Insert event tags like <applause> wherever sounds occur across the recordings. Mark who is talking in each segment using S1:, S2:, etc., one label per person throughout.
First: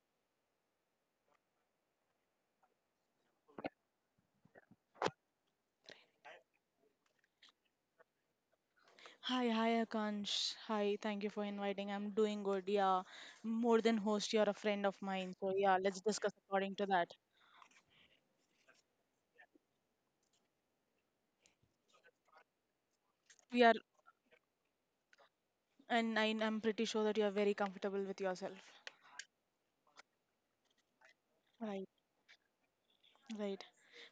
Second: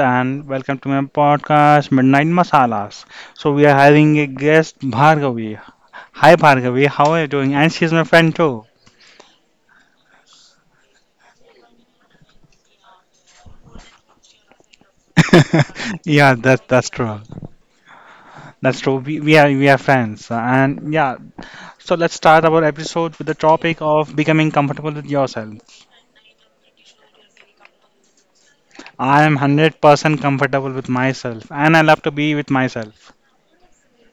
S1: and welcome to my podcast Midnight Masalas. So we are having a guest Bhargavi. Hi Bhargavi, how are you doing? And she's my friend too.
S2: Hi Akansh. Hi, thank you for inviting. I'm doing good. Yeah, more than host, you're a friend of mine. So yeah, let's
S1: <laughs>
S2: discuss
S1: Yeah, that's
S2: according to
S1: that's
S2: that.
S1: true. That's true. We are friends. And yeah, so let's start our episode with the
S2: We are,
S1: topic of becoming comfortable with yourself.
S2: and I'm pretty sure that you're very comfortable with yourself.
S1: I am 100% comfortable with myself and I
S2: Right,
S1: love to be with myself.
S2: right.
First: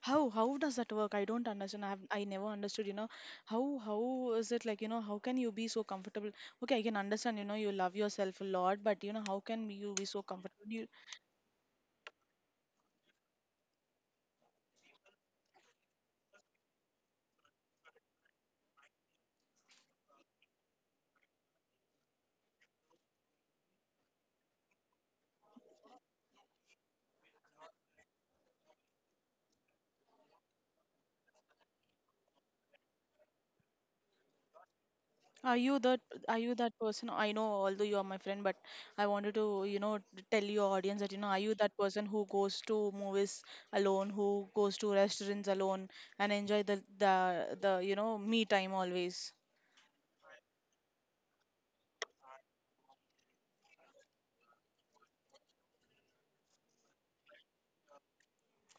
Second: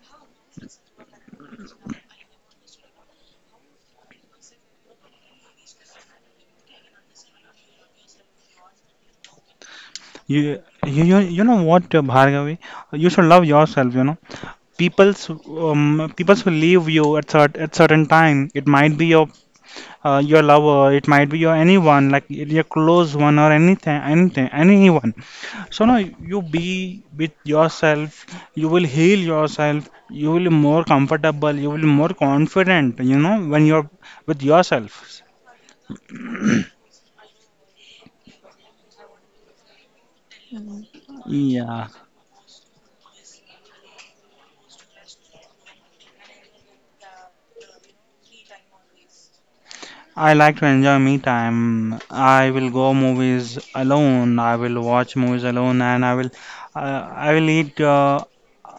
S2: How does that work? I don't understand. I never understood. You know, how is it like? You know, how can you be so comfortable? Okay, I can understand. You know, you love yourself a lot, but you know, how can you be so
S1: You
S2: comfortable?
S1: you know what, Bhargavi? You should love yourself. You know, people's who leave you at at certain time, it might be your lover, it might be your anyone, like your close one or anything, anyone. So now you be with yourself. You will heal yourself, you will be more comfortable, you will be more confident, you know, when you're with yourself.
S2: Are you that are you that person? I know although you are my friend, but I wanted to, you know, tell your audience that, you know, are you that
S1: Yeah,
S2: person who goes to movies alone, who goes to restaurants alone and enjoy the me time always?
S1: I like to enjoy me time. I will go movies alone. I will watch movies alone, and I will eat,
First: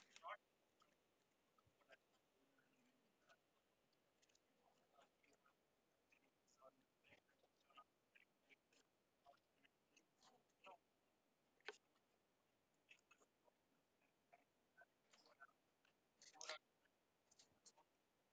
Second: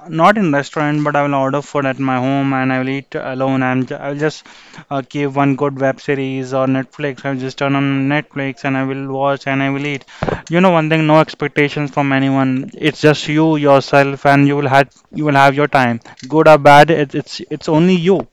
S1: not in restaurant, but I will order food at my home, and I will eat alone. And I will just keep one good web series or Netflix. I will just turn on Netflix, and I will watch, and I will eat. You know, one thing, no expectations from anyone. It's just you yourself, and you will have your time. Good or bad, it's only you.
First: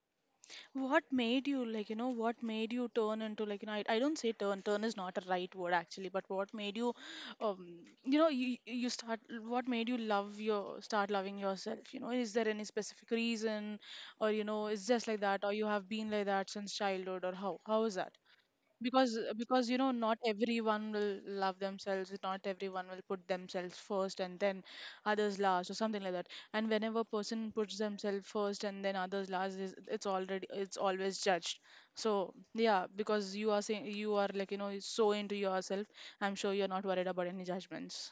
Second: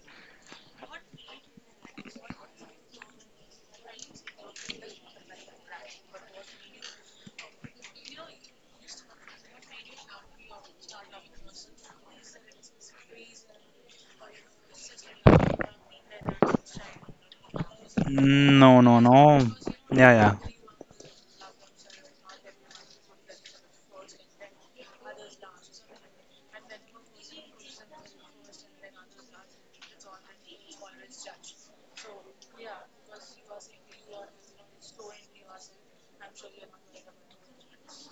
S2: What made you like, you know, what made you turn into like, you know, I don't say turn, turn is not a right word actually, but what made you, um, you know, you start, what made you love start loving yourself? You know, is there any specific reason or, you know, it's just like that or you have been like that since childhood or how is that?
S1: No, no,
S2: because
S1: no.
S2: because you know
S1: Yeah,
S2: not
S1: yeah.
S2: everyone will love themselves, not everyone will put themselves first and then others last or something like that. And whenever person puts themselves first and then others last it's already, it's always judged. So yeah, because you are saying you are like, you know, so into yourself, I'm sure you're not worried about any judgments.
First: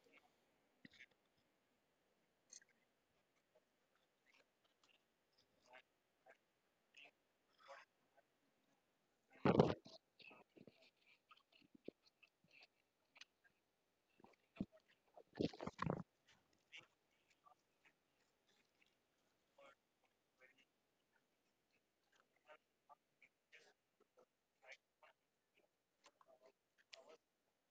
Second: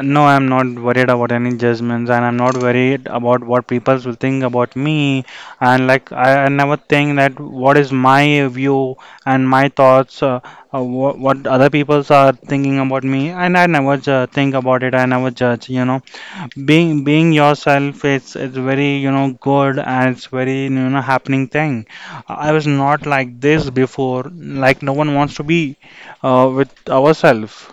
S1: No, I'm not worried about any judgments, and I'm not worried about what people will think about me. And like, I never think that what is my view and my thoughts, what other people are thinking about me. And I never think about it. I never judge. You know, being yourself, it's very, you know, good and it's very, you know, happening thing. I was not like this before. Like, no one wants to be with ourselves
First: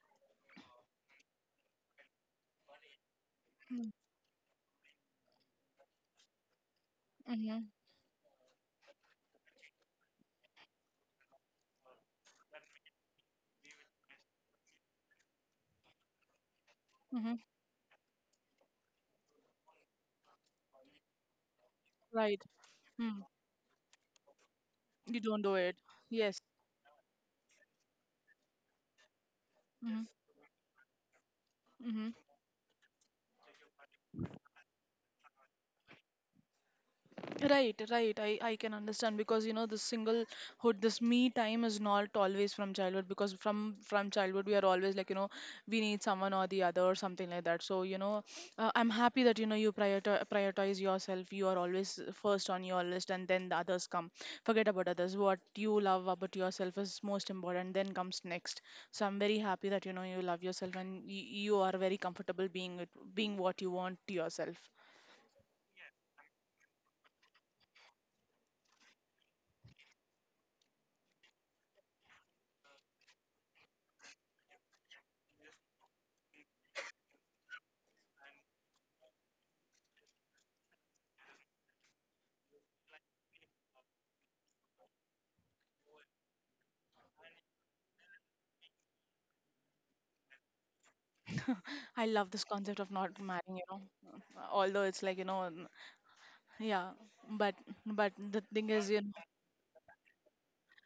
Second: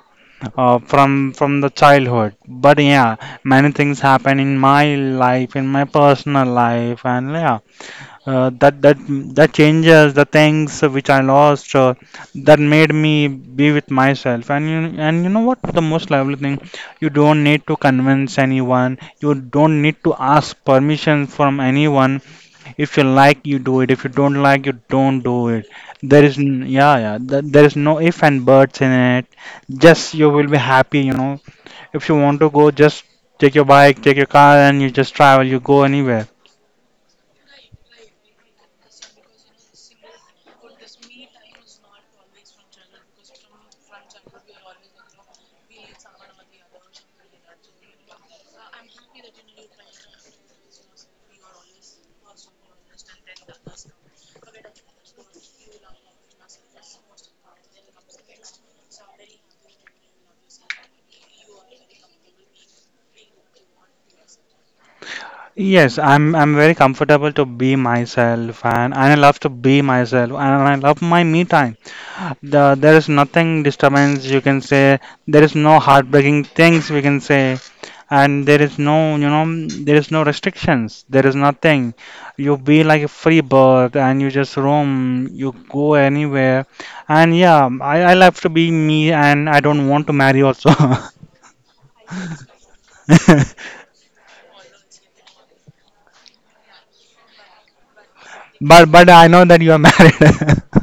S1: uh, from the childhood. But yeah, many
S2: Mm-hmm.
S1: things happen in my life, in my personal life, and yeah, uh, that that that changes the things which I lost. That made me be with myself. And you know what? The most lovely thing, you
S2: Mm-hmm.
S1: don't need to convince anyone. You don't need to ask permission from anyone.
S2: Right.
S1: If you
S2: Mm.
S1: like, you do it. If you don't like, you don't
S2: You don't
S1: do
S2: do
S1: it.
S2: it. Yes.
S1: Yeah, yeah, there is no if and buts in it. Just you will be happy, you know. If
S2: Mm-hmm.
S1: you want to go, just take your bike, take your car, and you just travel. You go anywhere.
S2: Right, right. I can understand because you know this singlehood, this me time is not always from childhood because from childhood we are always like, you know, we need someone or the other or something like that. So you know, I'm happy that you know you prioritize yourself. You are always first on your list and then the others come. Forget about others. What you love about yourself is most important. Then comes next. So I'm very happy that you know you love yourself and you are very comfortable being it, being what you want to yourself.
S1: Yes, I'm very comfortable to be myself, and I love to be myself, and I love my me time. There is nothing disturbance you can say. There is no heartbreaking things we can say, and there is no, you know, there is no restrictions. There is nothing. You be like a free bird and you just roam. You go anywhere, and yeah, I love to be me, and I don't want to marry also.
S2: I love this concept of not marrying, you
S1: <laughs>
S2: know. Although it's like, you know, yeah, but but the thing is,
S1: But
S2: you
S1: but
S2: know,
S1: I know that you are married.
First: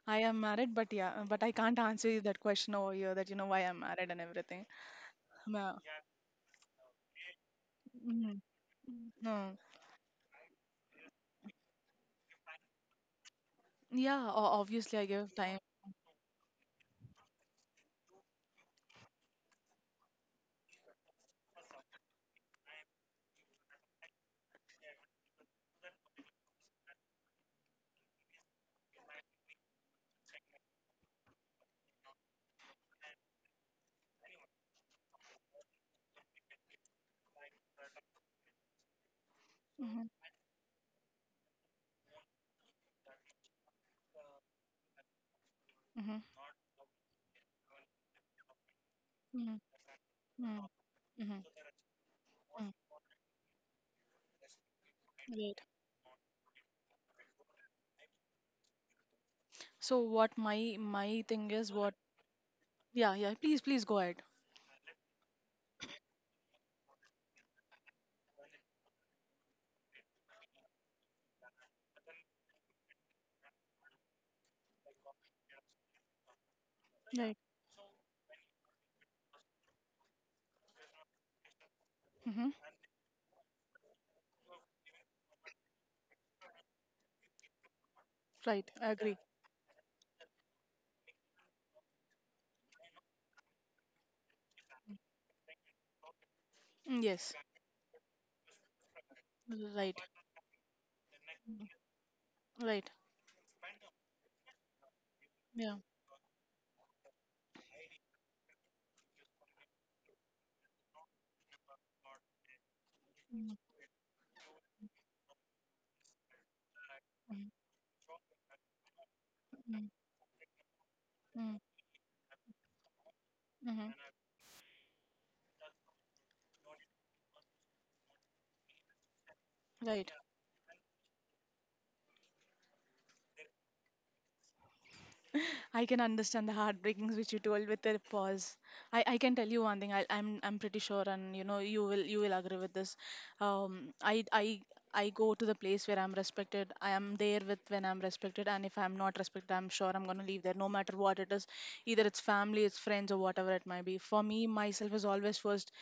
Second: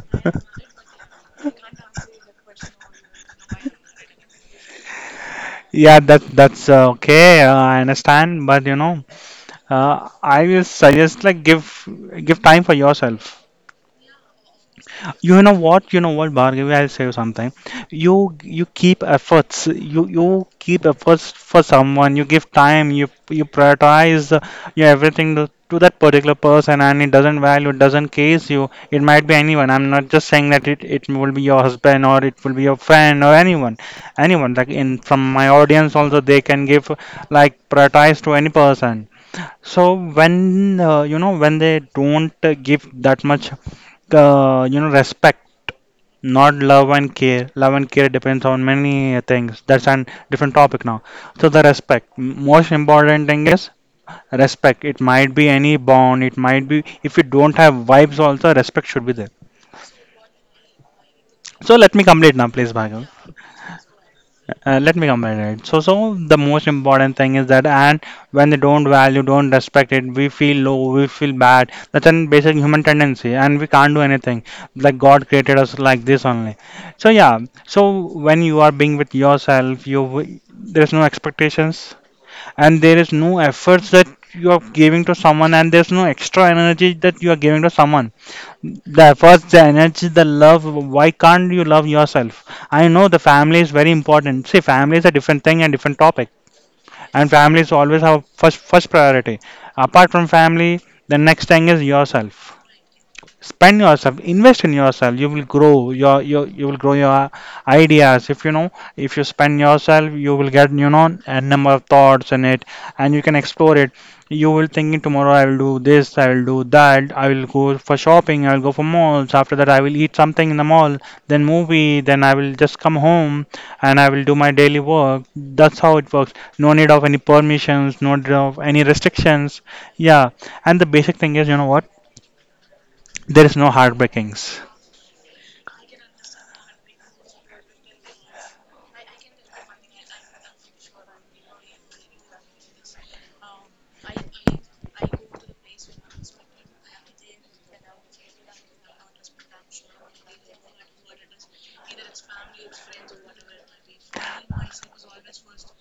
S2: I am
S1: <laughs>
S2: married, but yeah, but I can't answer you that question over here that, you know, why I'm married and everything. Yeah.
S1: Yeah, that's okay. I
S2: Mm.
S1: understand, but you know,
S2: No.
S1: I will suggest like give time for yourself.
S2: Yeah, obviously I give
S1: You know
S2: time.
S1: what? You know what, Bhargavi? I'll say you something. You keep efforts. You keep efforts for someone. You give time. You prioritize your everything to that particular person, and it doesn't value. It doesn't case you. It might be anyone. I'm not just saying that it will be your husband or it will be your friend or anyone, anyone. Like in from my audience also, they can give, like, prioritize to any person. So
S2: Mm-hmm.
S1: when, you know, when they don't, give that much, you know, respect,
S2: Mm-hmm.
S1: not love and care. Love and care depends on many things.
S2: Mm-hmm.
S1: That's a different topic now.
S2: Mm-hmm.
S1: So the respect,
S2: Mm-hmm.
S1: most important thing is respect. It might be
S2: Right.
S1: any bond. It might be, if you don't have vibes also, respect should be there.
S2: So what my thing is
S1: So let
S2: what
S1: me complete now, please, Bhagav.
S2: yeah, yeah, please, please go ahead.
S1: Let me comment it. So, the most important thing is that, and when they don't value, don't respect it, we feel low, we feel bad. That's a basic human tendency, and we can't do anything. Like God created us like this only. So
S2: Right.
S1: yeah. So when you are being with yourself, you, there's no expectations,
S2: Mm-hmm.
S1: and there is no efforts that you are giving to someone, and there's no extra energy that you are giving to someone.
S2: Right. I
S1: The
S2: agree.
S1: first, the energy, the love. Why can't you love yourself? I know the family is very important. See, family is a different thing and different topic,
S2: Mm,
S1: and
S2: yes.
S1: families always have first priority.
S2: Right.
S1: Apart from family, the next
S2: Mm.
S1: thing is yourself.
S2: Right.
S1: Spend yourself, invest in yourself. You will
S2: Yeah.
S1: grow You will grow your ideas. If you know, if you spend yourself, you will get, you know, a number of thoughts in it, and you can
S2: Mm.
S1: explore it. You will thinking, tomorrow I will do this, I will do that, I will
S2: Mm.
S1: go for shopping, I will go for malls, after that I
S2: Mm.
S1: will eat something in the mall, then
S2: Mm.
S1: movie, then I will just come home,
S2: Mhm.
S1: and I will do my daily work. That's how it works. No need of any permissions, no need of any restrictions.
S2: Right.
S1: Yeah. And the basic thing is, you know what, there is no heartbreakings.
S2: I can understand the heartbreakings which you told with the pause. I can tell you one thing. I'm pretty sure, and you know you will agree with this. Um, I I I go to the place where I'm respected. I am there with when I'm respected, and if I'm not respected, I'm sure I'm gonna leave there, no matter what it is. Either it's family, it's friends, or whatever it might be. For me, myself is always first.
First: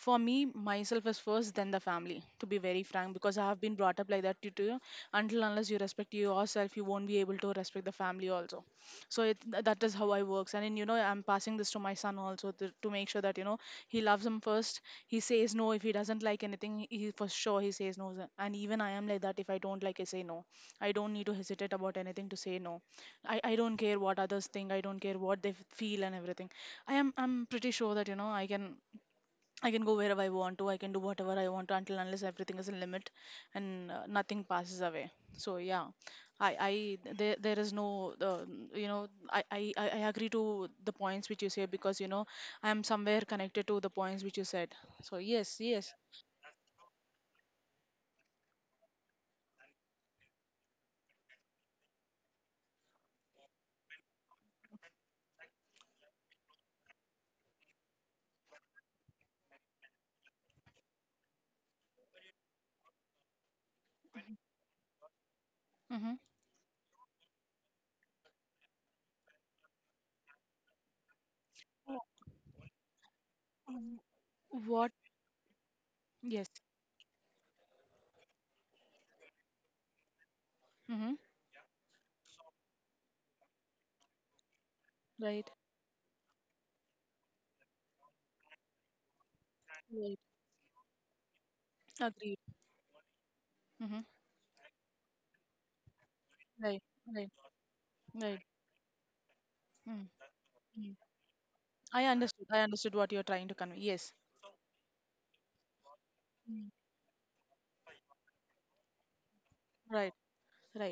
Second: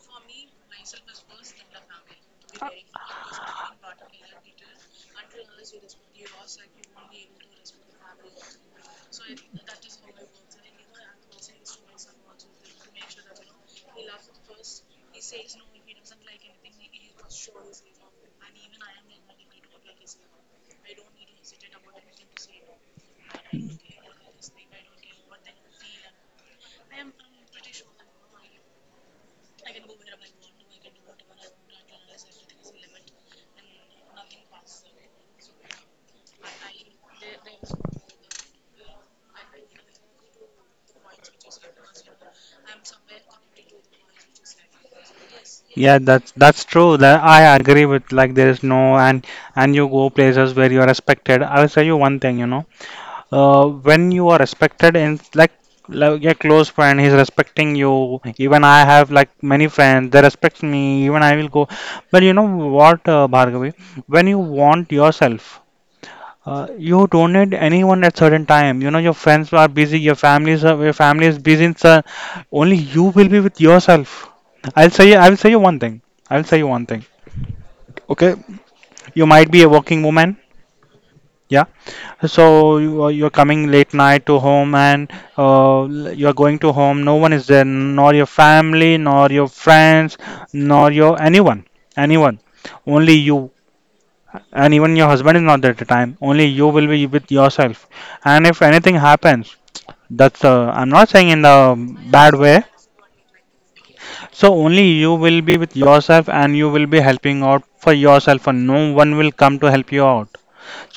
S2: For me, myself is first, then the family. To be very frank, because I have been brought up like that. You too. Until unless you respect yourself, you won't be able to respect the family also, so that is how I works. And you know, I'm passing this to my son also to make sure that you know he loves him first. He says no. If he doesn't like anything, he for sure he says no. So, and even I am like that, if I don't like, I say no. I don't need to hesitate about anything to say no. I don't care what others think, I don't care what they feel and everything. I'm pretty sure that you know I can go wherever I want to. I can do whatever I want to until unless everything is in limit, and nothing passes away. So yeah, I there is no I agree to the points which you say because you know I am somewhere connected to the points which you said. So yes, yes.
S1: Yeah, that's true. That I agree with. Like there is no, and and you go places where you are respected. I will tell you one thing. You know, when you are respected, and like, your close friend, he's respecting you. Even I have like many friends. They respect me. Even I will go. But you know what, Bhargavi? When you want yourself,
S2: Mm-hmm.
S1: uh, you don't need anyone at certain time. You know, your friends are busy, your family is busy. It's, only you will be with yourself.
S2: What
S1: I will say you one thing. I'll
S2: yes.
S1: say you one thing. Okay. You might be a working woman,
S2: Mm-hmm.
S1: yeah. So you are, you're coming late night to home, and
S2: Right.
S1: you're going to home. No one is there, nor your family, nor your friends,
S2: Right.
S1: nor your anyone, anyone.
S2: Agreed.
S1: Only you.
S2: Mm-hmm.
S1: And even your husband is not there at the time, only you
S2: Right.
S1: will be with
S2: Right.
S1: yourself.
S2: Right.
S1: And if anything happens, that's I'm
S2: Mm-hmm.
S1: not saying in a
S2: I
S1: bad
S2: understood.
S1: way.
S2: I understood what you're trying to convey. Yes.
S1: So only you will be with yourself, and you
S2: Mm-hmm.
S1: will be helping out for yourself, and no one will come to help you
S2: Right.
S1: out.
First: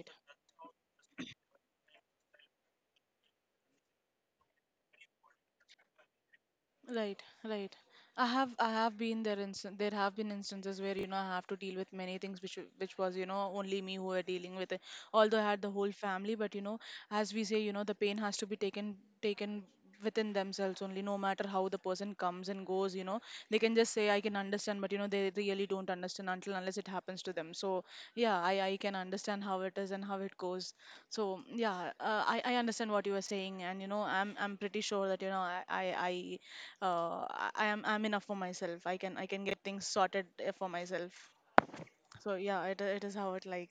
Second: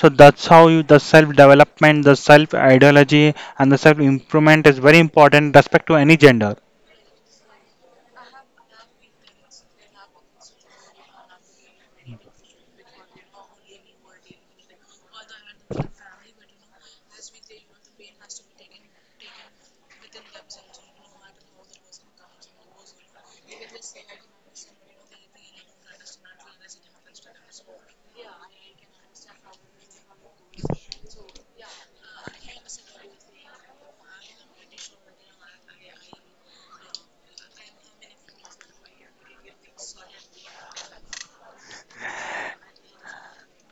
S1: So that's how you, the self development, the self ideology, and the self improvement is very important, respect to any gender.
S2: Right, right. I have been there instan there have been instances where you know I have to deal with many things which which was you know only me who were dealing with it. Although I had the whole family, but you know as we say you know the pain has to be taken within themselves only. No matter how the person comes and goes, you know they can just say I can understand, but you know they really don't understand until unless it happens to them. So yeah, I can understand how it is and how it goes. So yeah, I understand what you were saying, and you know I'm pretty sure that you know I'm enough for myself. I can get things sorted for myself. So yeah, it is how it like.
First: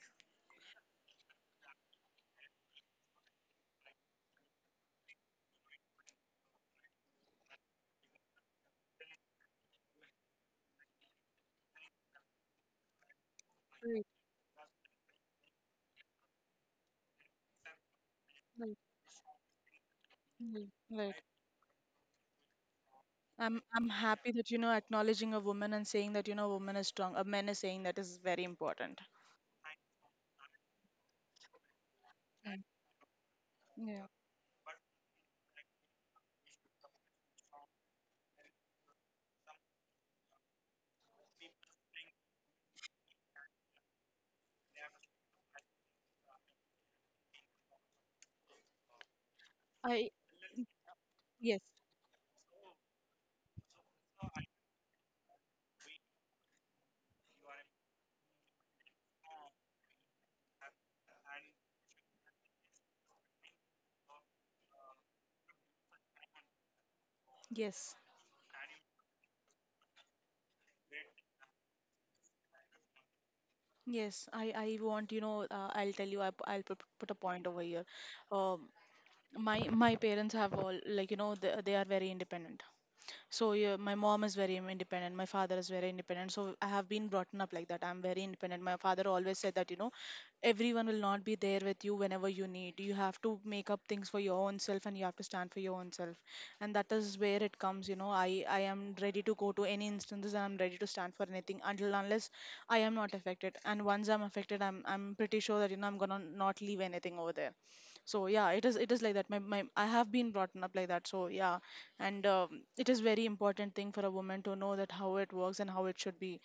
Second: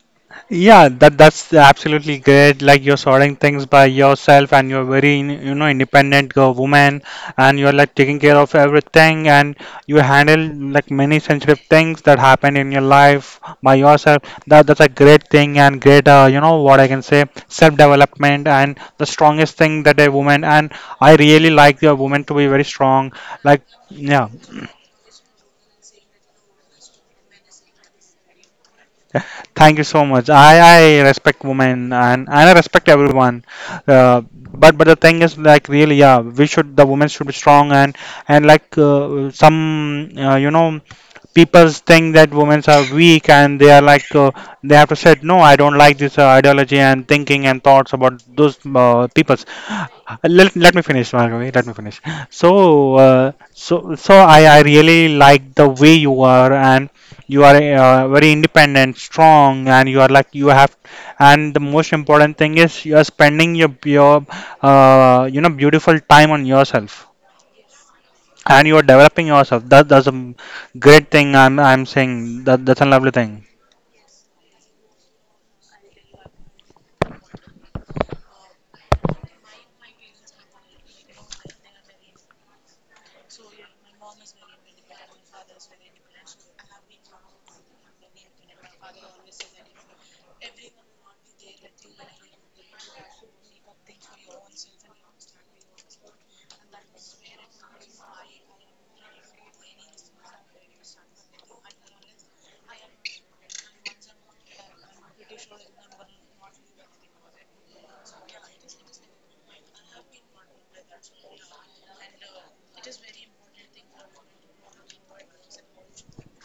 S1: Yeah, that's absolutely great. Like you're sorting things by yourself, and you're very you know, independent girl, woman, and you're like taking care of everything, and you handle like many sensitive things that happen in your life by
S2: Right,
S1: yourself. That's a great thing and great, you know what I can say, self development,
S2: right,
S1: and the strongest thing that a woman,
S2: right,
S1: and I
S2: right.
S1: really like the woman to be very strong. Like,
S2: I'm
S1: yeah.
S2: happy that you know acknowledging a woman and saying that you know a woman is strong. A man is saying that is very important.
S1: Thank you so much. I respect women, and I
S2: Mm.
S1: respect everyone.
S2: Yeah.
S1: Uh, but the thing is, like, really, yeah, we should, the women should be strong, and like, some, you know, people think that women are weak and they are like, they have to say no. I don't like this, ideology and thinking and thoughts about those, people.
S2: I
S1: Let me finish, Margavi.
S2: yes.
S1: Let me finish. So, so I really like the way you are, and you are, very independent, strong, and you are like you have. And the most important thing is you are spending your, you know, beautiful time on yourself,
S2: Yes,
S1: and you are developing yourself. That's a great thing. I'm saying that that's a lovely thing.
S2: yes. I want, I'll tell you. I'll put a point over here. Um, my parents have all like you know they are very independent. So yeah, my mom is very independent. My father is very independent. So I have been brought up like that. I'm very independent. My father always said that, you know, everyone will not be there with you whenever you need. You have to make up things for your own self and you have to stand for your own self. And that is where it comes, you know, I am ready to go to any instances and I'm ready to stand for anything until unless I am not affected. And once I'm affected, I'm pretty sure that, you know, I'm gonna not leave anything over there. So yeah, it is like that. My I have been brought up like that. So yeah, and it is very important thing for a woman to know that how it works and how it should be.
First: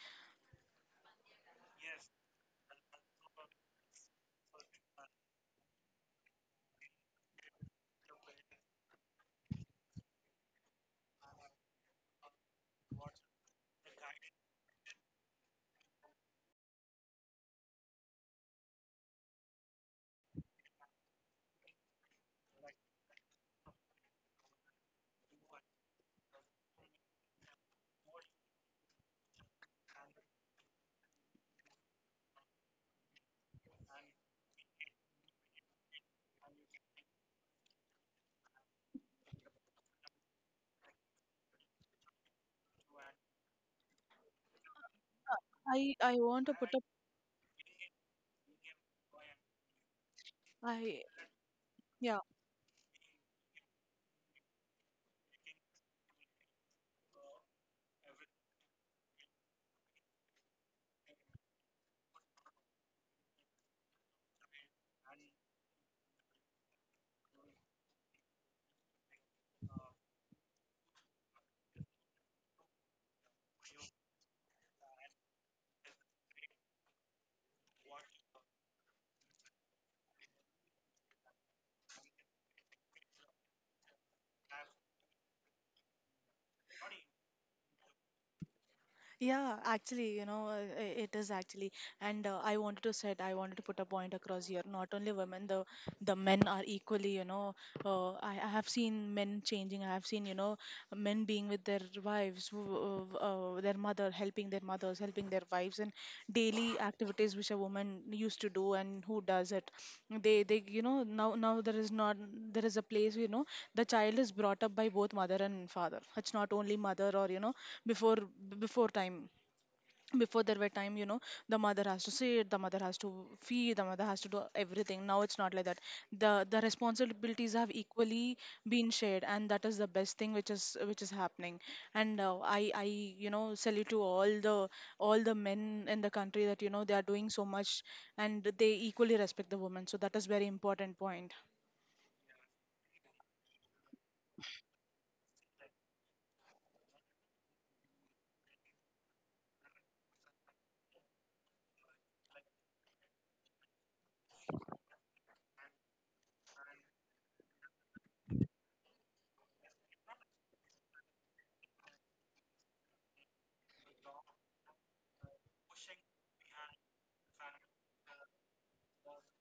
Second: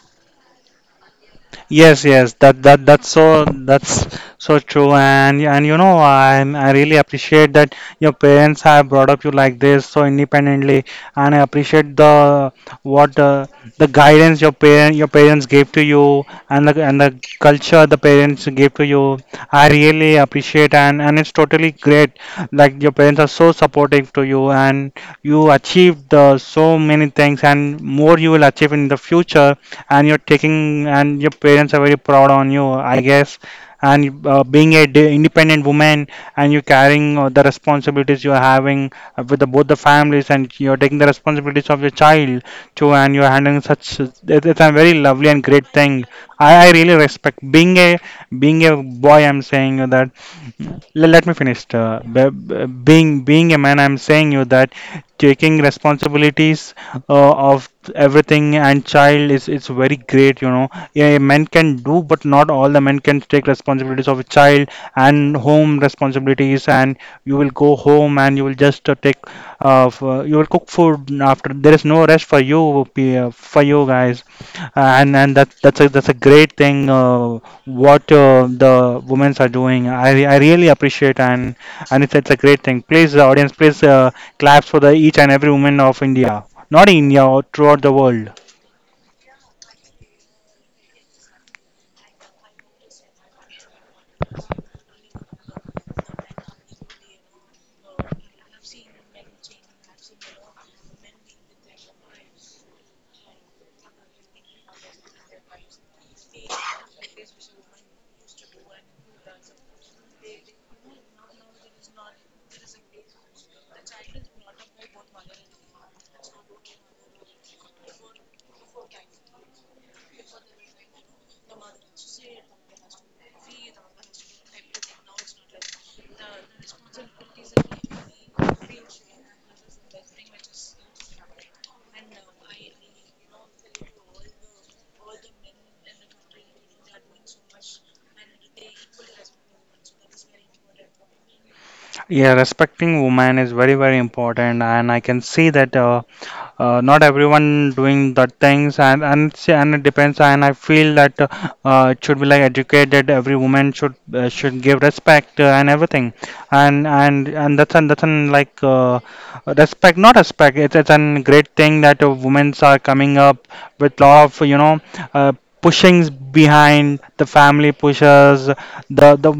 S1: Yes, yes, that's so true, and you know, I really appreciate that your parents have brought up you like this so independently, and I appreciate the what the guidance your parents gave to you, and the culture the parents gave to you. I really appreciate, and it's totally great. Like your parents are so supportive to you, and you achieved so many things, and more you will achieve in the future, and you're taking and your parents are very proud on you, I guess. And being independent woman, and you're carrying the responsibilities you're having with the, both the families, and you're taking the responsibilities of your child too. And you're handling such it's a very lovely and great
S2: Uh, i
S1: thing.
S2: I want to
S1: I
S2: put up
S1: really respect being a being a boy I'm saying you that.
S2: I
S1: Let me finish.
S2: yeah,
S1: Being a man, I'm saying you that, taking responsibilities of everything and child, is it's very great, you know. Yeah, men can do, but not all the men can take responsibilities of a child and home responsibilities. And you will go home and you will just take you will cook food. After, there is no rest for you for you guys. And that's a that's a great thing. What The women are doing, I really appreciate. And it's a great thing. Please, audience, please, claps for the each and every woman of India, not in India, or throughout the world.
S2: yeah, actually, you know, it is actually. And I wanted to put a point across here. Not only women, the men are equally, you know. I have seen men changing, I have seen, you know, men being with their wives, their mother, helping their mothers, helping their wives, and daily activities which a woman used to do and who does it. You know, now, there is not, there is a place, you know, the child is brought up by both mother and father. It's not only mother or you know before, before time before there were time, you know, the mother has to sit, the mother has to feed, the mother has to do everything. Now it's not like that. The responsibilities have equally been shared and that is the best thing which is happening. And I salute to all the men in the country that you know they are doing so much and they equally respect the women. So that is very important point.
S1: Yeah, respecting women is very, very important, and I can see that. Not everyone doing that things. And see, and it depends, and I feel that it should be like educated. Every woman should give respect and everything. And that's an like respect not respect. It's a great thing that women are coming up with lot of, you know, uh, pushings. Behind the family pushes, the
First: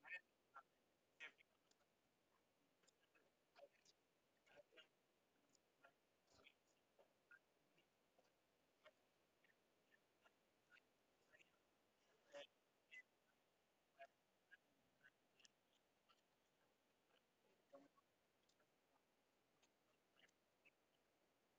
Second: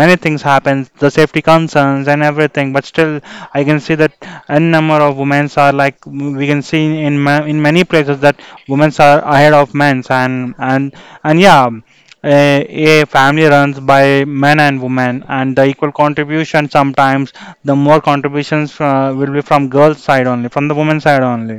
S1: many things happens, the safety concerns and everything, but still I can see that n number of women are like, we can see in many places that women are ahead of men. And yeah, a family runs by men and women, and the equal contribution. Sometimes the more contributions will be from girls side only, from the women side only.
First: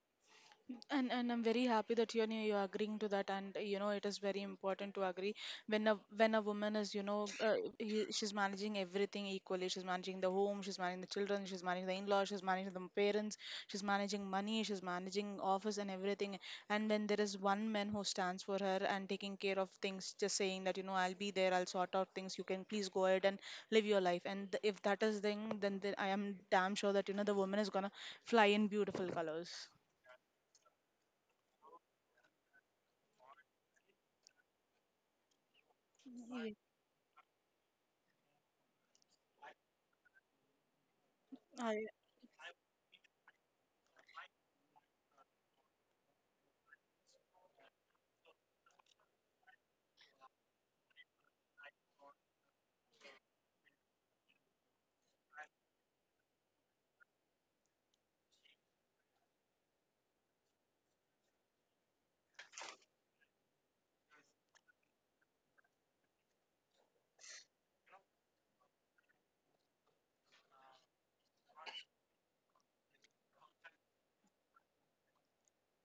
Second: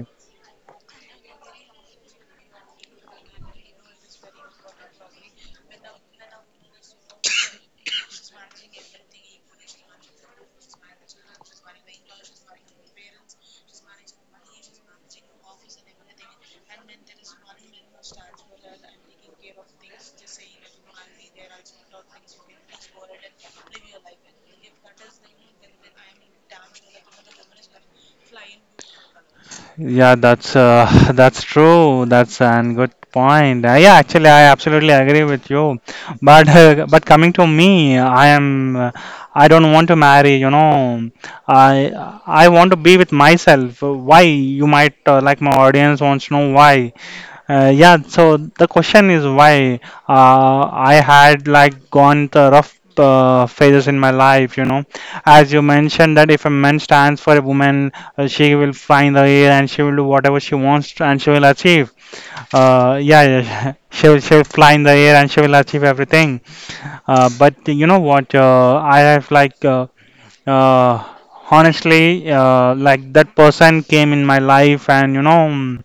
S2: And I'm very happy that you know you're agreeing to that, and you know it is very important to agree when a woman is, you know, she's managing everything equally. She's managing the home, she's managing the children, she's managing the in-laws, she's managing the parents, she's managing money, she's managing office and everything. And when there is one man who stands for her and taking care of things, just saying that you know I'll be there, I'll sort out things. You can please go ahead and live your life. And if that is the thing, then I am damn sure that you know the woman is gonna fly in beautiful colors.
S1: Yeah, that's <laughs> that's true. That's an good point. Yeah, actually, I absolutely agree with you. But coming to me, I am I don't want to marry. You know,
S2: I
S1: I I want to be with myself. Why? You might like my audience wants to know why. Yeah, so the question is why I had like gone the rough phases in my life, you know. As you mentioned that if a man stands for a woman, she will find the air and she will do whatever she and she will achieve. Yeah, yeah, <laughs> she will fly in the air and she will achieve everything. But you know what? I have like uh, honestly, like that person came in my life, and you know,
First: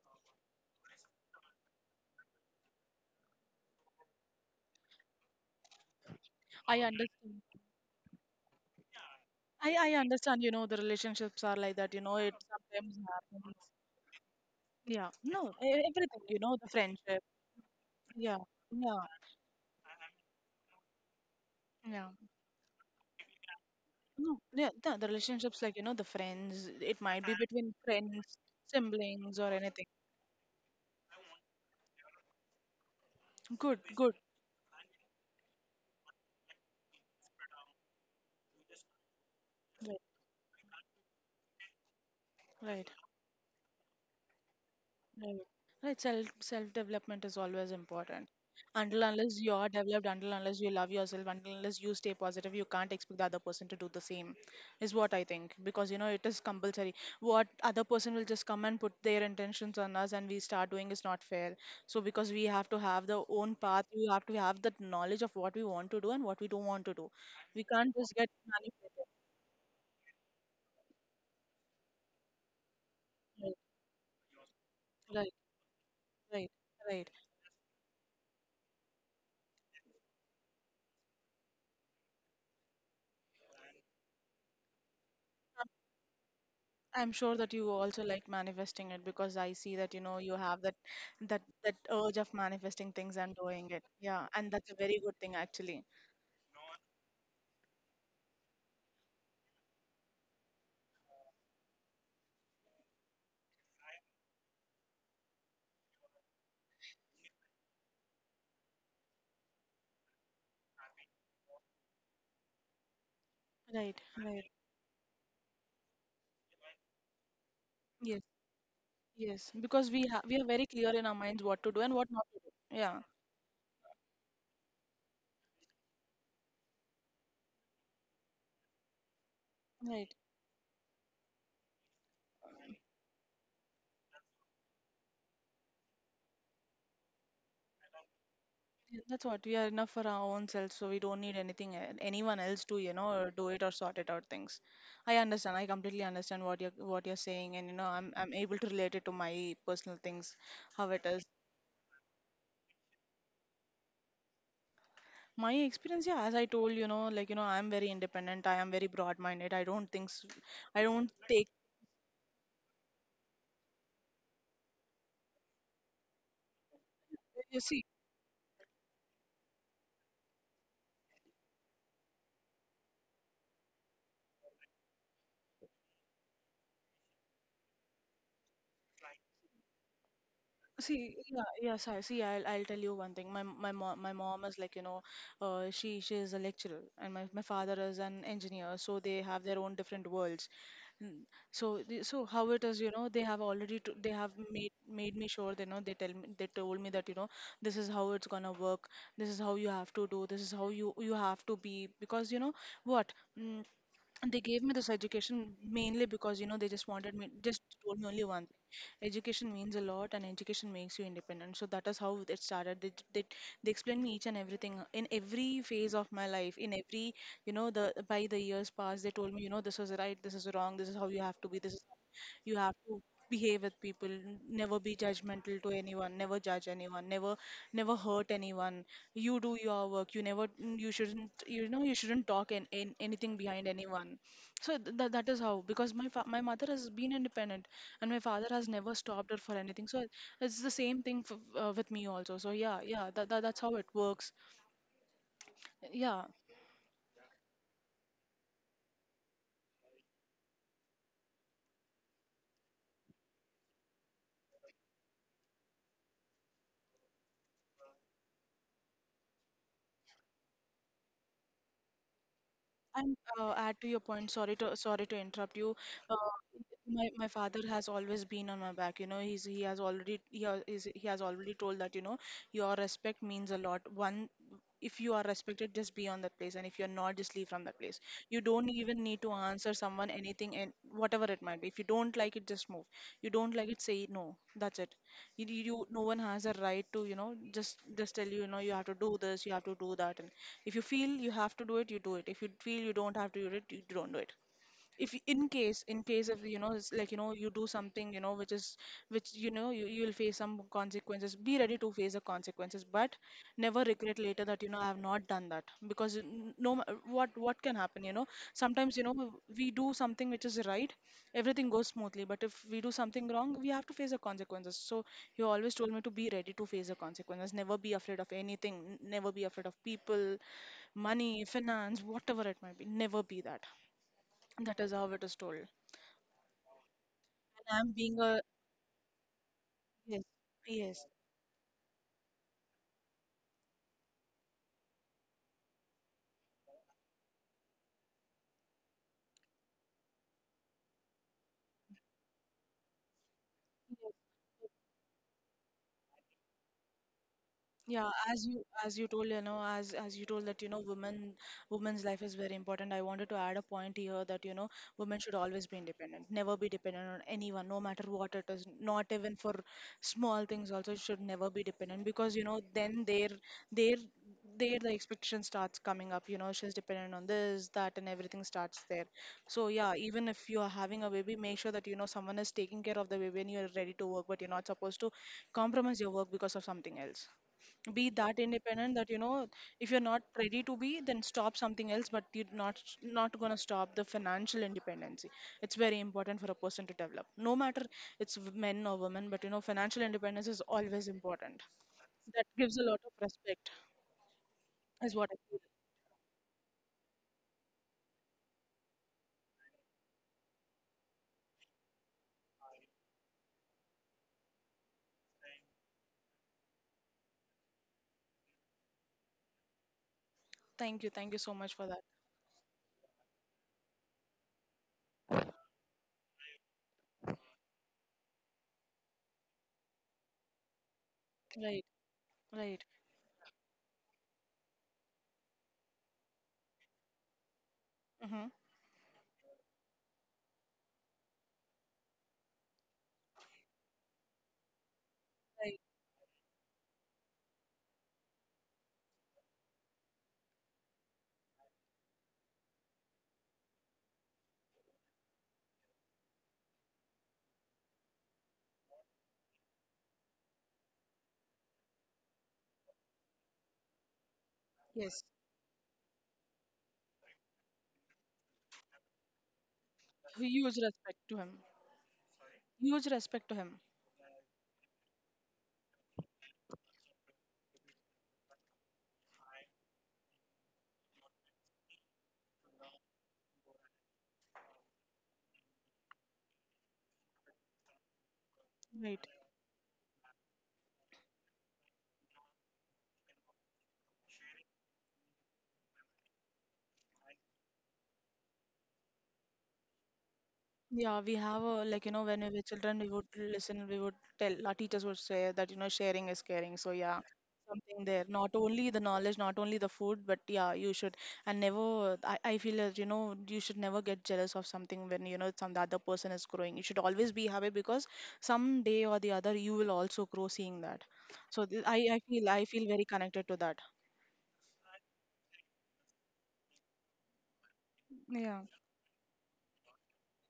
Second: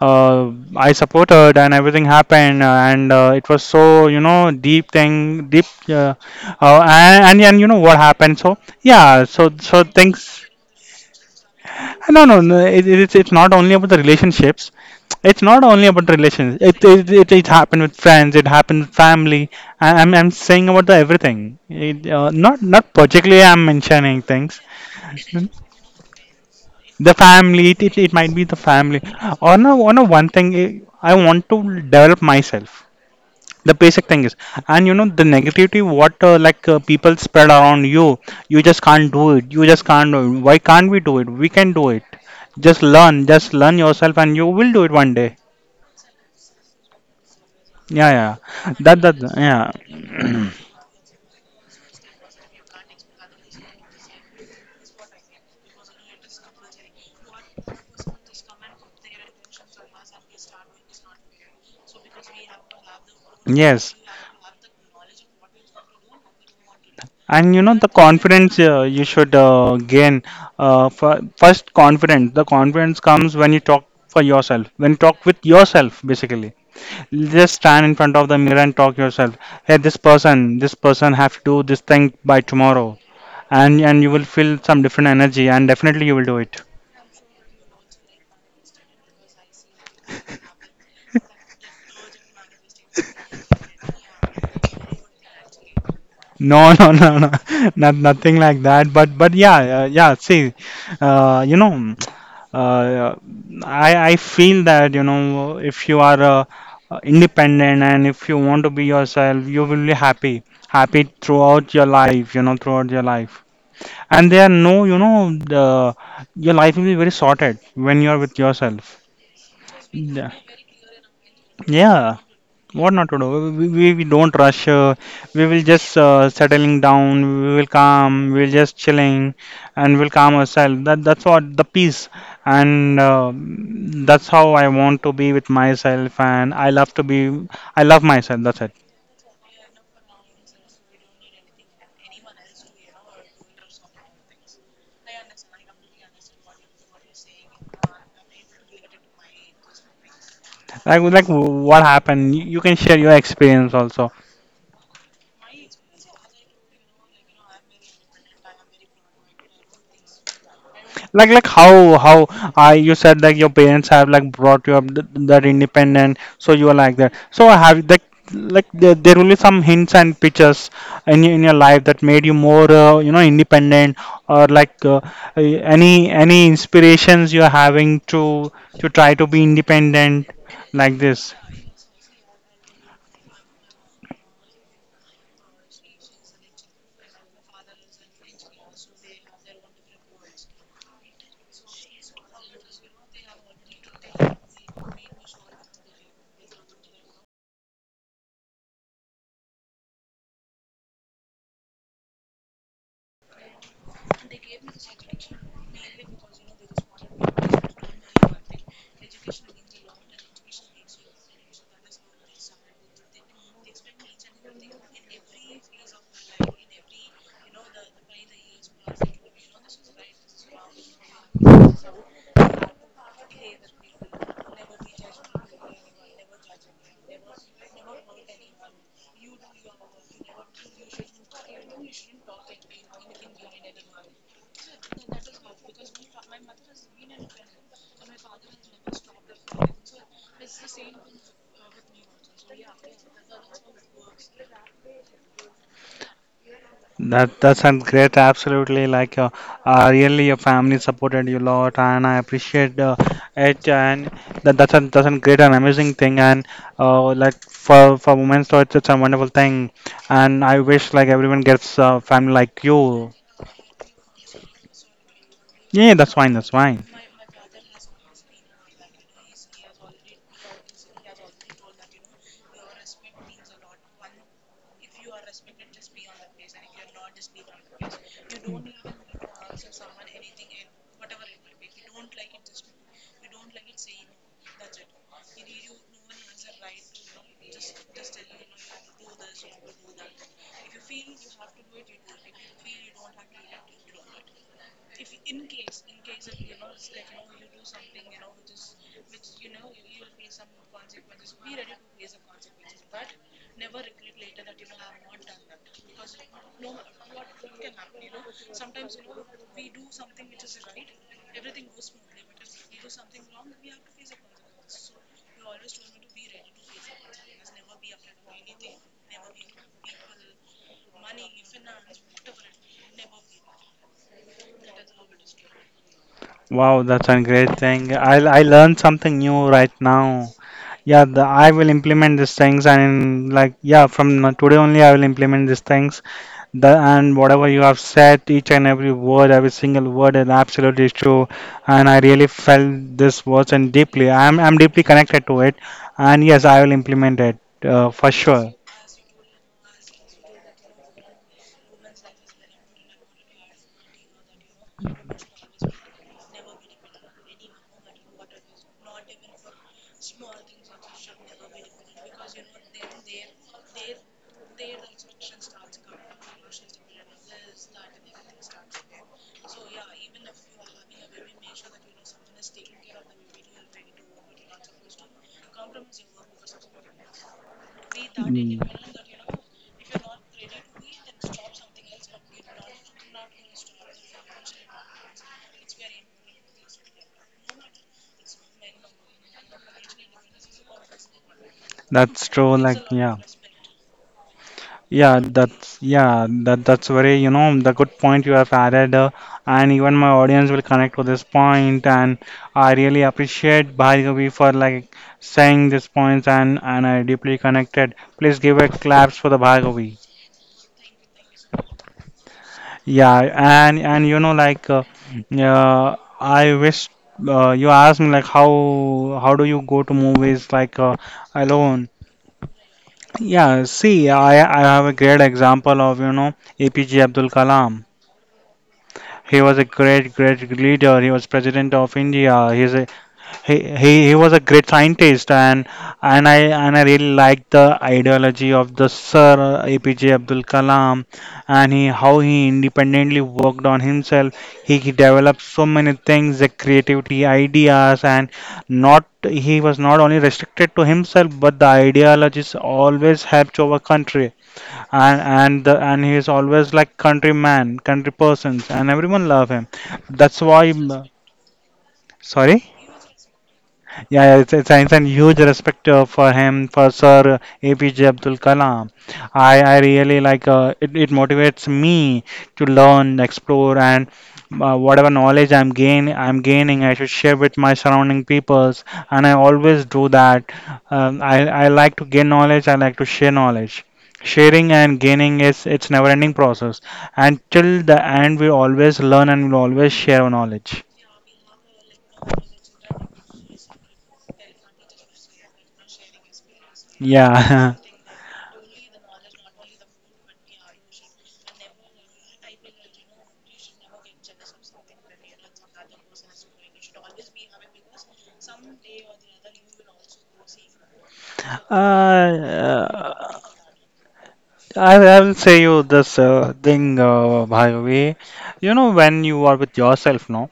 S1: I supported and everything happened, and it was so, you know, deep thing, deep
S2: I
S1: and,
S2: understand.
S1: and you know what happened. So yeah, so
S2: I
S1: so
S2: I understand.
S1: things.
S2: You know, the relationships are like that. You know,
S1: no
S2: it
S1: no no
S2: sometimes
S1: it's it's not
S2: happens.
S1: only about the relationships,
S2: Yeah.
S1: it's
S2: No,
S1: not only about
S2: everything. You
S1: relations.
S2: know, the friendship.
S1: It happened with friends,
S2: Yeah.
S1: it happened with
S2: Yeah.
S1: family. I, I'm saying about the everything.
S2: Yeah.
S1: Not not particularly I'm mentioning
S2: No.
S1: things.
S2: Yeah. The
S1: Hmm.
S2: relationships, like you know, the friends. It
S1: The
S2: might be
S1: family
S2: between
S1: it might
S2: friends,
S1: be the family.
S2: siblings, or anything.
S1: On a one thing, I want to develop myself. The
S2: Good.
S1: basic
S2: Good.
S1: thing is, and you know, the negativity what people spread around you, you just can't do it, you just
S2: Right.
S1: can't do it. Why can't we do it? We can do it. Just
S2: Right.
S1: learn, just learn yourself, and you will do it one day.
S2: Right. Right. Self development is always
S1: Yeah,
S2: important.
S1: yeah, that
S2: Until
S1: that
S2: unless you are
S1: yeah.
S2: developed, until unless you love yourself, until unless you stay positive, you can't expect the other person to do the same, is what I think. Because you know it is compulsory. What other person will just come and put their intentions on us, and we start doing is not fair. So because we have to have the
S1: <clears throat>
S2: own path,
S1: Yes.
S2: we have to have that knowledge of what we want to do and what we don't want to do.
S1: And you
S2: We
S1: know the
S2: can't just get
S1: confidence you
S2: manipulated.
S1: should gain. First confidence, the confidence comes when
S2: Right.
S1: you talk for yourself, when you talk
S2: Right.
S1: with yourself
S2: Right.
S1: basically.
S2: Right.
S1: Just stand in front of the mirror and talk yourself. Hey, this person have to do this thing by tomorrow, and you will feel some different energy, and definitely you will do it.
S2: I'm sure that you also like manifesting it because I see that you know you have that urge of manifesting things and doing it. Yeah, and that's a very good thing actually.
S1: No, <laughs> no, no, no, <laughs> not nothing like that. But yeah, yeah. See, you know, uh, I feel that, you know, if you are independent and if you want to be yourself, you will be happy, happy throughout your life. You know, throughout your life.
S2: Right,
S1: And there
S2: right.
S1: are no, you know, the your life will be very sorted when you are
S2: Yes,
S1: with yourself.
S2: yes. Because we ha
S1: Yeah,
S2: we are very clear in our minds what to do and what
S1: yeah.
S2: not to do.
S1: What
S2: Yeah,
S1: not to do, we don't rush. We will just settling down. We will calm, we will just chilling, and we'll
S2: right.
S1: calm ourselves. That that's what the peace. And that's how I want to be with myself, and I love to be, I love myself. That's it.
S2: Yeah, that's what we are enough for our own selves, so we don't need anything anyone else to, you know, do it or sort it out things. I understand. I completely understand what you're saying, and you know, I'm able to relate it to my personal things, how
S1: like
S2: it is.
S1: like what happened, you can share your experience also.
S2: My experience, yeah, as I told you know, like you know, I'm very independent. I am very broad-minded. I don't think, I don't
S1: Like
S2: take.
S1: how, I you said like your parents have like brought you up that independent, so you are like that. So I
S2: You see,
S1: have like there, there will be some hints and pictures in in your life that made you more, you know, independent. Or like eh, any any inspirations you're having to try to be independent like
S2: see,
S1: this.
S2: yeah, yes, I see. I'll tell you one thing. My mom is like you know, she is a lecturer, and my father is an engineer. So they have their own different worlds. Mm, so how it is, you know, they have already t they have made made me sure. They know they tell me they told me that you know, this is how it's gonna work. This is how you have to do. This is how you have to be because you know what. Mm, And they gave me this education mainly because you know they just wanted me just told me only one thing. Education means a lot and education makes you independent, so that is how it started. They explained me each and everything, in every phase of my life, in every, you know, the by the years past they told me, you know, this is right, this is wrong, this is how you have to be, this is how you have to behave with people. Never be judgmental to anyone, never judge anyone, never hurt anyone. You do your work, you never you shouldn't talk and, anything behind anyone. So that is how, because my mother has been independent and my father has never stopped her for anything, so it's the same thing for, with me also. So yeah, yeah, that's how it works. Yeah.
S1: That that's a great. Absolutely, like really, your family supported you a lot, and I appreciate it. And that that's a great and amazing thing. And like for women, so it's a wonderful thing. And I wish like everyone gets a family like you.
S2: And, add to your point, sorry to, interrupt you.
S1: Yeah, that's
S2: uh,
S1: fine. That's fine.
S2: my father has always been on my back, you know. He has already told that you know, your respect means a lot. One, if you are respected, just be on that place, and if you're not, just leave from that place. You don't even need to answer someone anything, and whatever it might be, if you don't like it, just move. You don't like it, say no. That's it. You No one has a right to, you know, just tell you, you know, you have to do this, you have to do that. And if you feel you have to do it, you do it. If you feel you don't have to do it, you don't do it. If y- In case, if you know, it's like, you know, you do something, you know, which is, which you know, you will face some consequences. Be ready to face the consequences, but never regret later that, you know, I have not done that. Because n- no ma- what can happen, you know, sometimes, you know, we do something which is right, everything goes smoothly. But if we do something wrong, we have to face the consequences. So you always told me to be ready to face the consequences, never be afraid of anything, never be afraid of people, money, finance, whatever it might be. Never be that. That is how it is told. And
S1: Wow, that's a great thing.
S2: I'm
S1: I
S2: being
S1: I
S2: a,
S1: learned something new right
S2: yes,
S1: now.
S2: yes,
S1: Yeah, the, I will implement these things, and like yeah, from now- today only I will implement these things. The, and whatever you have said, each and every word, every single word is absolutely true. And I really felt this was and
S2: yes.
S1: deeply. I'm deeply connected to it, and yes, I will implement it
S2: Yeah,
S1: for
S2: as
S1: sure.
S2: you told, you know, as you told that, you know, women's life is very important. I wanted to add a point here that, you know, women should always be independent, never be dependent on anyone, no matter what it is, not even for small things. Also should never be dependent because, you know, then their the expectation starts coming up. You know, she's dependent on this, that, and everything starts there. So yeah, even if you are having a baby, make sure that, you know, someone is taking care of the baby and you're ready to work, but you're not supposed to compromise your work because of something else. Be that
S1: Mm.
S2: independent that, you know, if you're not ready to be, then stop something else, but you're not going to stop the financial independency. It's very important for a person to develop, no matter it's men or women, but you know financial independence is always important.
S1: That's
S2: That
S1: true.
S2: gives a
S1: Like
S2: lot of
S1: yeah,
S2: respect, is
S1: yeah.
S2: what I feel.
S1: That's yeah. That that's very, you know, the good point you have added, and even my audience will connect to this point. And I really appreciate Bhargavi for like saying these points, and I deeply connected. Please give a claps for the Bhargavi.
S2: Thank you, thank you so much for that.
S1: Yeah, and you know like I wish you asked me like how do you go to movies like
S2: Right,
S1: alone?
S2: right.
S1: Yeah, see, I have a great example of, you know, APJ Abdul Kalam.
S2: Mm-hmm.
S1: He was a great great leader. He was president of India. He's a he he was a great scientist. and
S2: Right.
S1: and I and I really like the ideology of the Sir APJ Abdul Kalam, and he how he independently worked on himself. He developed so many things, the creativity, ideas, and not he was not only restricted to himself, but the ideologies always helped our country. and
S2: Yes.
S1: and the, and he is always like countryman, country persons, and everyone love him. That's why.
S2: Huge respect to him.
S1: Sorry.
S2: Huge respect to him.
S1: Yeah, yeah, it's a huge respect for him, for Sir APJ Abdul Kalam. I really like it motivates me to learn, explore, and whatever knowledge I'm gaining, I should share with my surrounding peoples, and
S2: Right.
S1: I always do that. I like to gain knowledge, I like to share knowledge. Sharing and gaining is it's never-ending process, and till the end, we always learn and we always share our knowledge.
S2: Yeah, we have a, like you know, when we were children, we would listen, we would tell our teachers would say that, you know, sharing is caring. So yeah,
S1: Yeah. <laughs>
S2: something there. Not only the knowledge, not only the food, but yeah, you should. And never. I feel that, you know, you should never get jealous of something when you know some the other person is growing. You should always be happy because some day or the other you will also grow seeing that. So I feel very
S1: Uh,
S2: connected to that.
S1: I will say you this thing, Bhargavi.
S2: Yeah,
S1: You know, when you are with yourself, no?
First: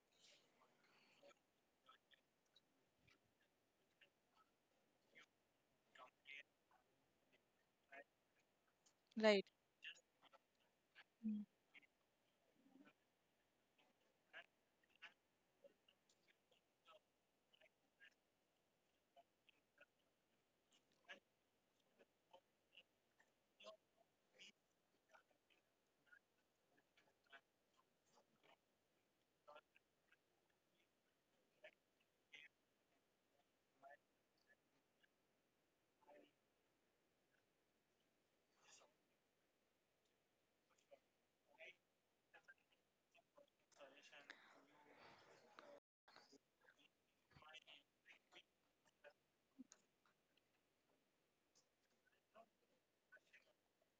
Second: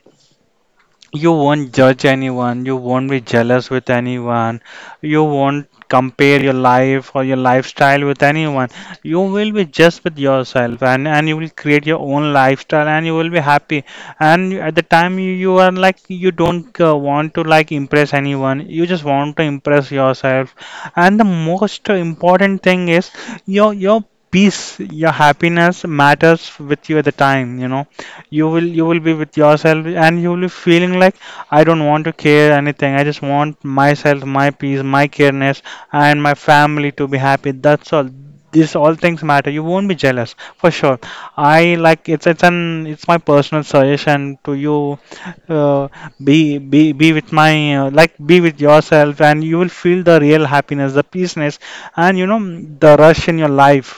S1: You won't judge anyone, you won't be jealous with anyone, you won't compare your life or your lifestyle with anyone. You
S2: right.
S1: will be just with yourself, and you will create your own lifestyle and you will be happy. And you- at the time you, you are like you don't want to like impress anyone, you just want to impress yourself. And the most important thing is your peace, your happiness matters with you. At the time, you know, you will be with yourself and you will be feeling like, I don't want to care anything, I just want myself, my peace, my careness, and my family to be happy. That's all. These all things matter. You won't be jealous for sure. I like it's an it's my personal suggestion to you. uh, be be with my like be with yourself, and you will feel the real happiness, the peaceness, and you know the rush in your life.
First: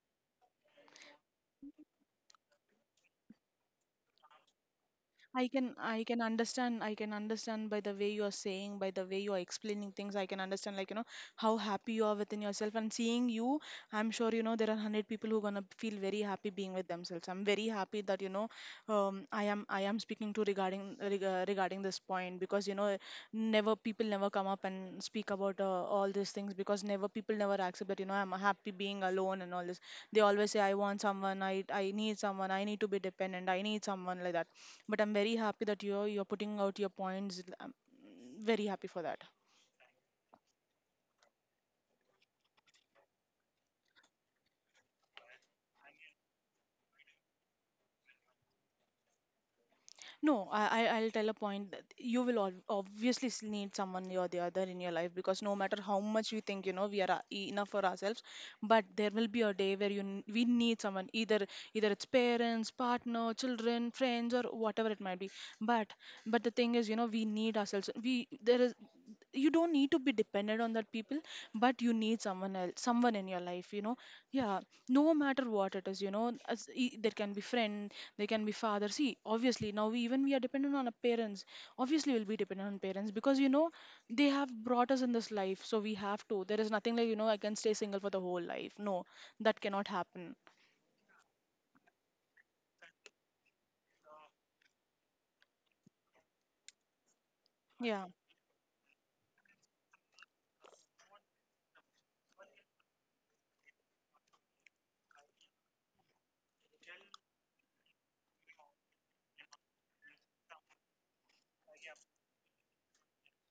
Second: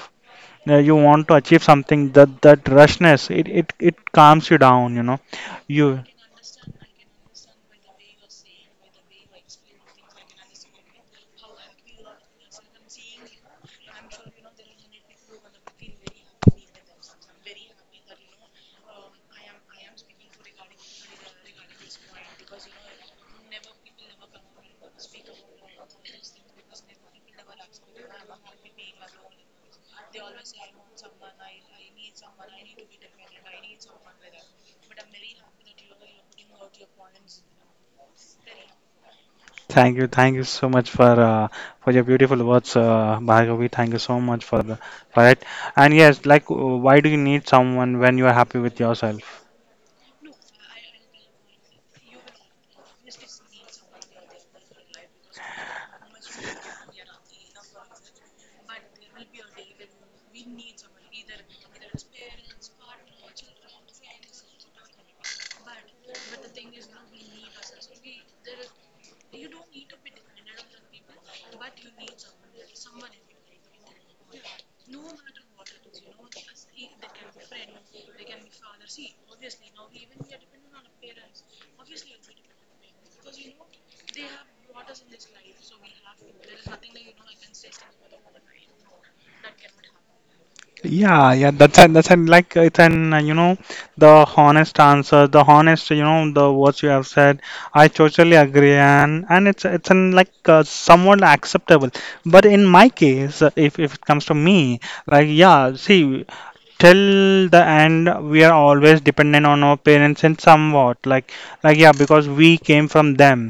S1: You want to achieve something. That that rushness it it calms you down, you know.
S2: I can
S1: You
S2: I can understand I can understand by the way you are saying, by the way you are explaining things, I can understand, like, you know, how happy you are within yourself. And seeing you, I'm sure, you know, there are 100 people who are gonna feel very happy being with themselves. I'm very happy that, you know, I am speaking to, regarding this point, because you know never people never come up and speak about, all these things. Because never people never accept that, you know, I'm happy being alone and all this. They always say, I want someone, I need someone, I need to be dependent, I need someone like that. But I'm very happy that you're putting out your points. I'm very happy for that.
S1: thank you thank you so much for your beautiful words, Bhargavi. Thank you so much for the for it. And yes, like, why do you need someone when you are happy with yourself?
S2: No, I'll tell a point that you will obviously need someone or the other in your life, because no matter how much we think, you know, we are enough for ourselves, but there will be a day where we need someone, either it's parents, partner, children, friends, or whatever it might be. But but the thing is, you know, we need ourselves. We, there is, you don't need to be dependent on that people, but you need someone else, someone in your life, you know. Yeah, no matter what it is, you know, there can be friend, there can be father. See, obviously now, even we are dependent on our parents. Obviously we'll be dependent on parents because, you know, they have brought us in this life, so we have to. There is nothing like, you know, I can stay single for the whole life. No, that cannot happen.
S1: Yeah, yeah, that's an like it's an you know, the honest answer, the honest, you know, the words you have said. I
S2: Yeah.
S1: totally agree, and it's an like somewhat acceptable. But in my case, if it comes to me, like yeah, see, till the end we are always dependent on our parents, and somewhat like yeah, because we came from them,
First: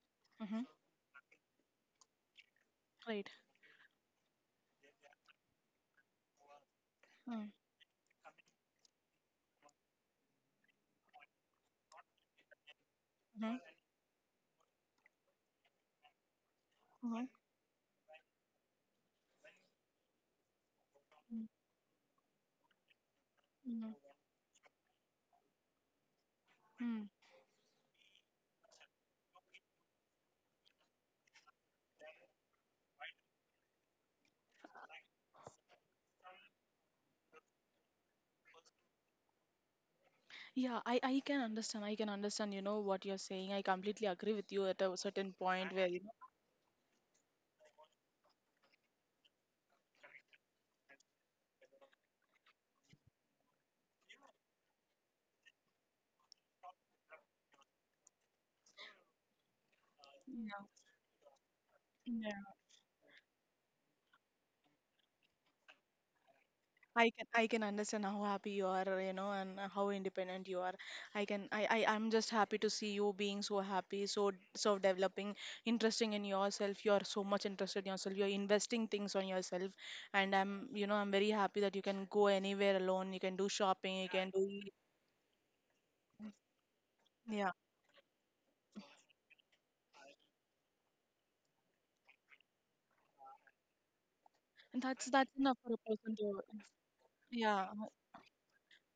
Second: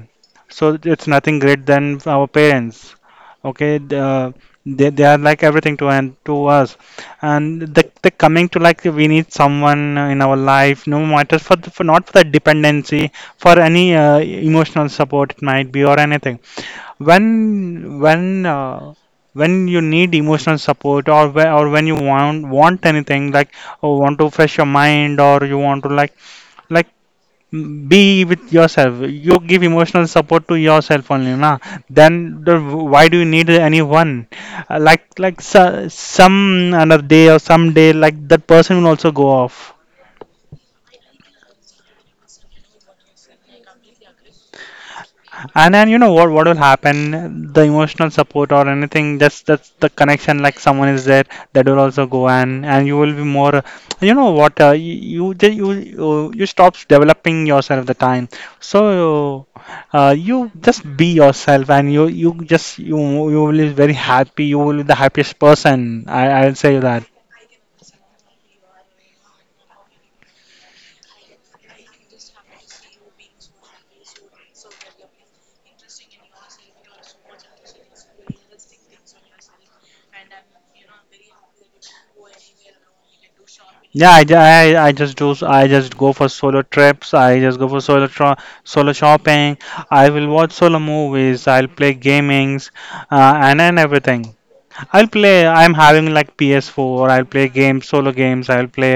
S2: Mm-hmm.
S1: so it's nothing great than our parents.
S2: Right.
S1: Okay, they are like everything to and to us.
S2: Mm-hmm.
S1: And the coming to like we need someone in our life, no matter for not for the dependency,
S2: Mm-hmm.
S1: for any emotional support it might be or anything.
S2: Mm-hmm.
S1: When when uh, when you need emotional support, or when you want anything like,
S2: Mm-hmm.
S1: or
S2: Mm-hmm.
S1: want to fresh your mind, or you want to like be with yourself, you give emotional support to yourself only, na. Then why do you need anyone? Like so, some another day or some day like that person will also go off,
S2: Yeah, I can understand. I can understand, you know, what you're saying. I completely agree with you at a certain point
S1: and
S2: where,
S1: then, you
S2: you know,
S1: know, what will happen? The emotional support or anything, just that's the connection, like someone is there, that will also go. And you will be more, you know what, you stop developing yourself the time. So you
S2: yeah.
S1: just be yourself, and you
S2: Yeah,
S1: you just you you will be very happy. You will be the happiest person, I'll say that.
S2: I can understand how happy you are, you know, and how independent you are. I can I I'm just happy to see you being so happy, so developing, interesting in yourself. You are so much interested in yourself. You're investing things on yourself, and I'm very happy that you can go anywhere alone. You can do shopping. You
S1: Yeah,
S2: can do.
S1: I just do, I just go for solo trips. I
S2: Yeah,
S1: just go for solo shopping. I will watch solo movies. I'll play gamings, and everything.
S2: and that's
S1: I'll
S2: that's
S1: play.
S2: enough
S1: I'm
S2: for a
S1: having
S2: person to.
S1: like PS4. I'll play
S2: Yeah,
S1: games, solo games. I'll play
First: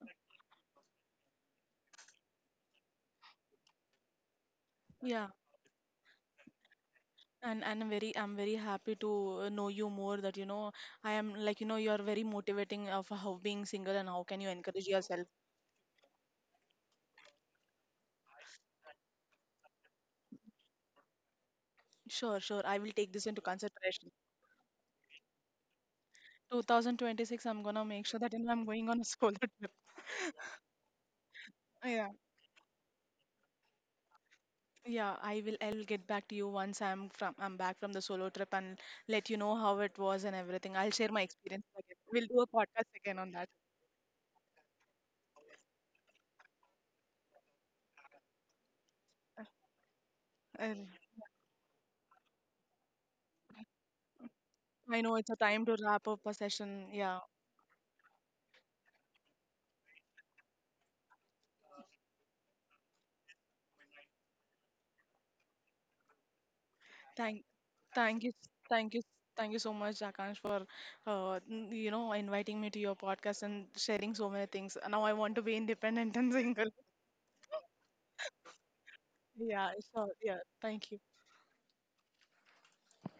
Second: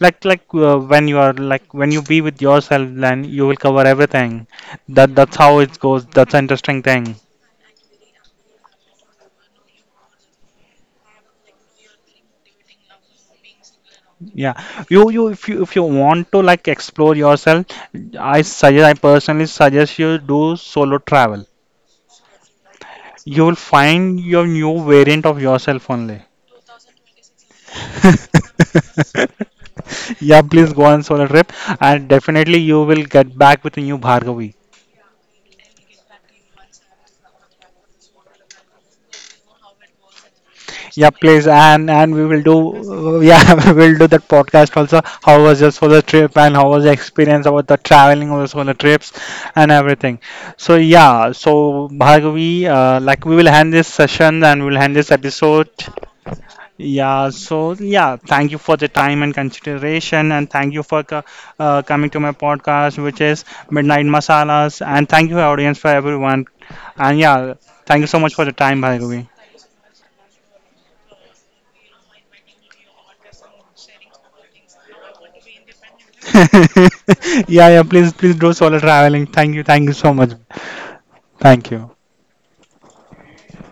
S1: like when you are like when you be with yourself, then you will cover everything. That
S2: yeah.
S1: that's how it goes. That's an interesting thing.
S2: And I'm very happy to, know you more, that you know I am, like you know, you are very motivating of how being single and how can you
S1: Yeah,
S2: encourage
S1: you
S2: yourself.
S1: you if you if you want to like explore yourself, I personally suggest you do solo travel.
S2: Sure, sure. I will take this into
S1: You will
S2: consideration.
S1: find your new variant of yourself only.
S2: 2026 I'm gonna make sure that, you know, I'm going on a <laughs> solo trip.
S1: <laughs> Yeah, please go on solo trip, and
S2: Yeah.
S1: definitely you will get back with a new Bhargavi.
S2: Yeah, I'll get back to you once I'm back from the solo trip, and let you know how it was and everything. I'll
S1: Yeah,
S2: share my
S1: please,
S2: experience
S1: and
S2: again.
S1: and we
S2: We'll do
S1: will
S2: a
S1: do
S2: podcast again on that.
S1: yeah, <laughs> we will do that podcast also. How was your solo trip, and how was the experience about the traveling of the solo trips and everything. So
S2: And
S1: yeah, so Bhargavi, like we will end this session and we will end
S2: I
S1: this
S2: know it's a time
S1: episode.
S2: to wrap up a session. Yeah.
S1: Yeah, so yeah, thank you for the time and consideration, and thank you for coming to my podcast, which is Midnight Masalas, and thank you, audience, for everyone. And
S2: Thank,
S1: yeah, thank you so
S2: thank you,
S1: much for the time,
S2: thank you,
S1: Bhargavi.
S2: thank you so much, Akash, for, you know, inviting me to your podcast and sharing so many things. Now I want to be independent and <laughs> single.
S1: <laughs> Yeah, yeah, please, please do solo traveling.
S2: Yeah,
S1: Thank you
S2: sure.
S1: so much.
S2: Yeah, thank you.
S1: Thank you.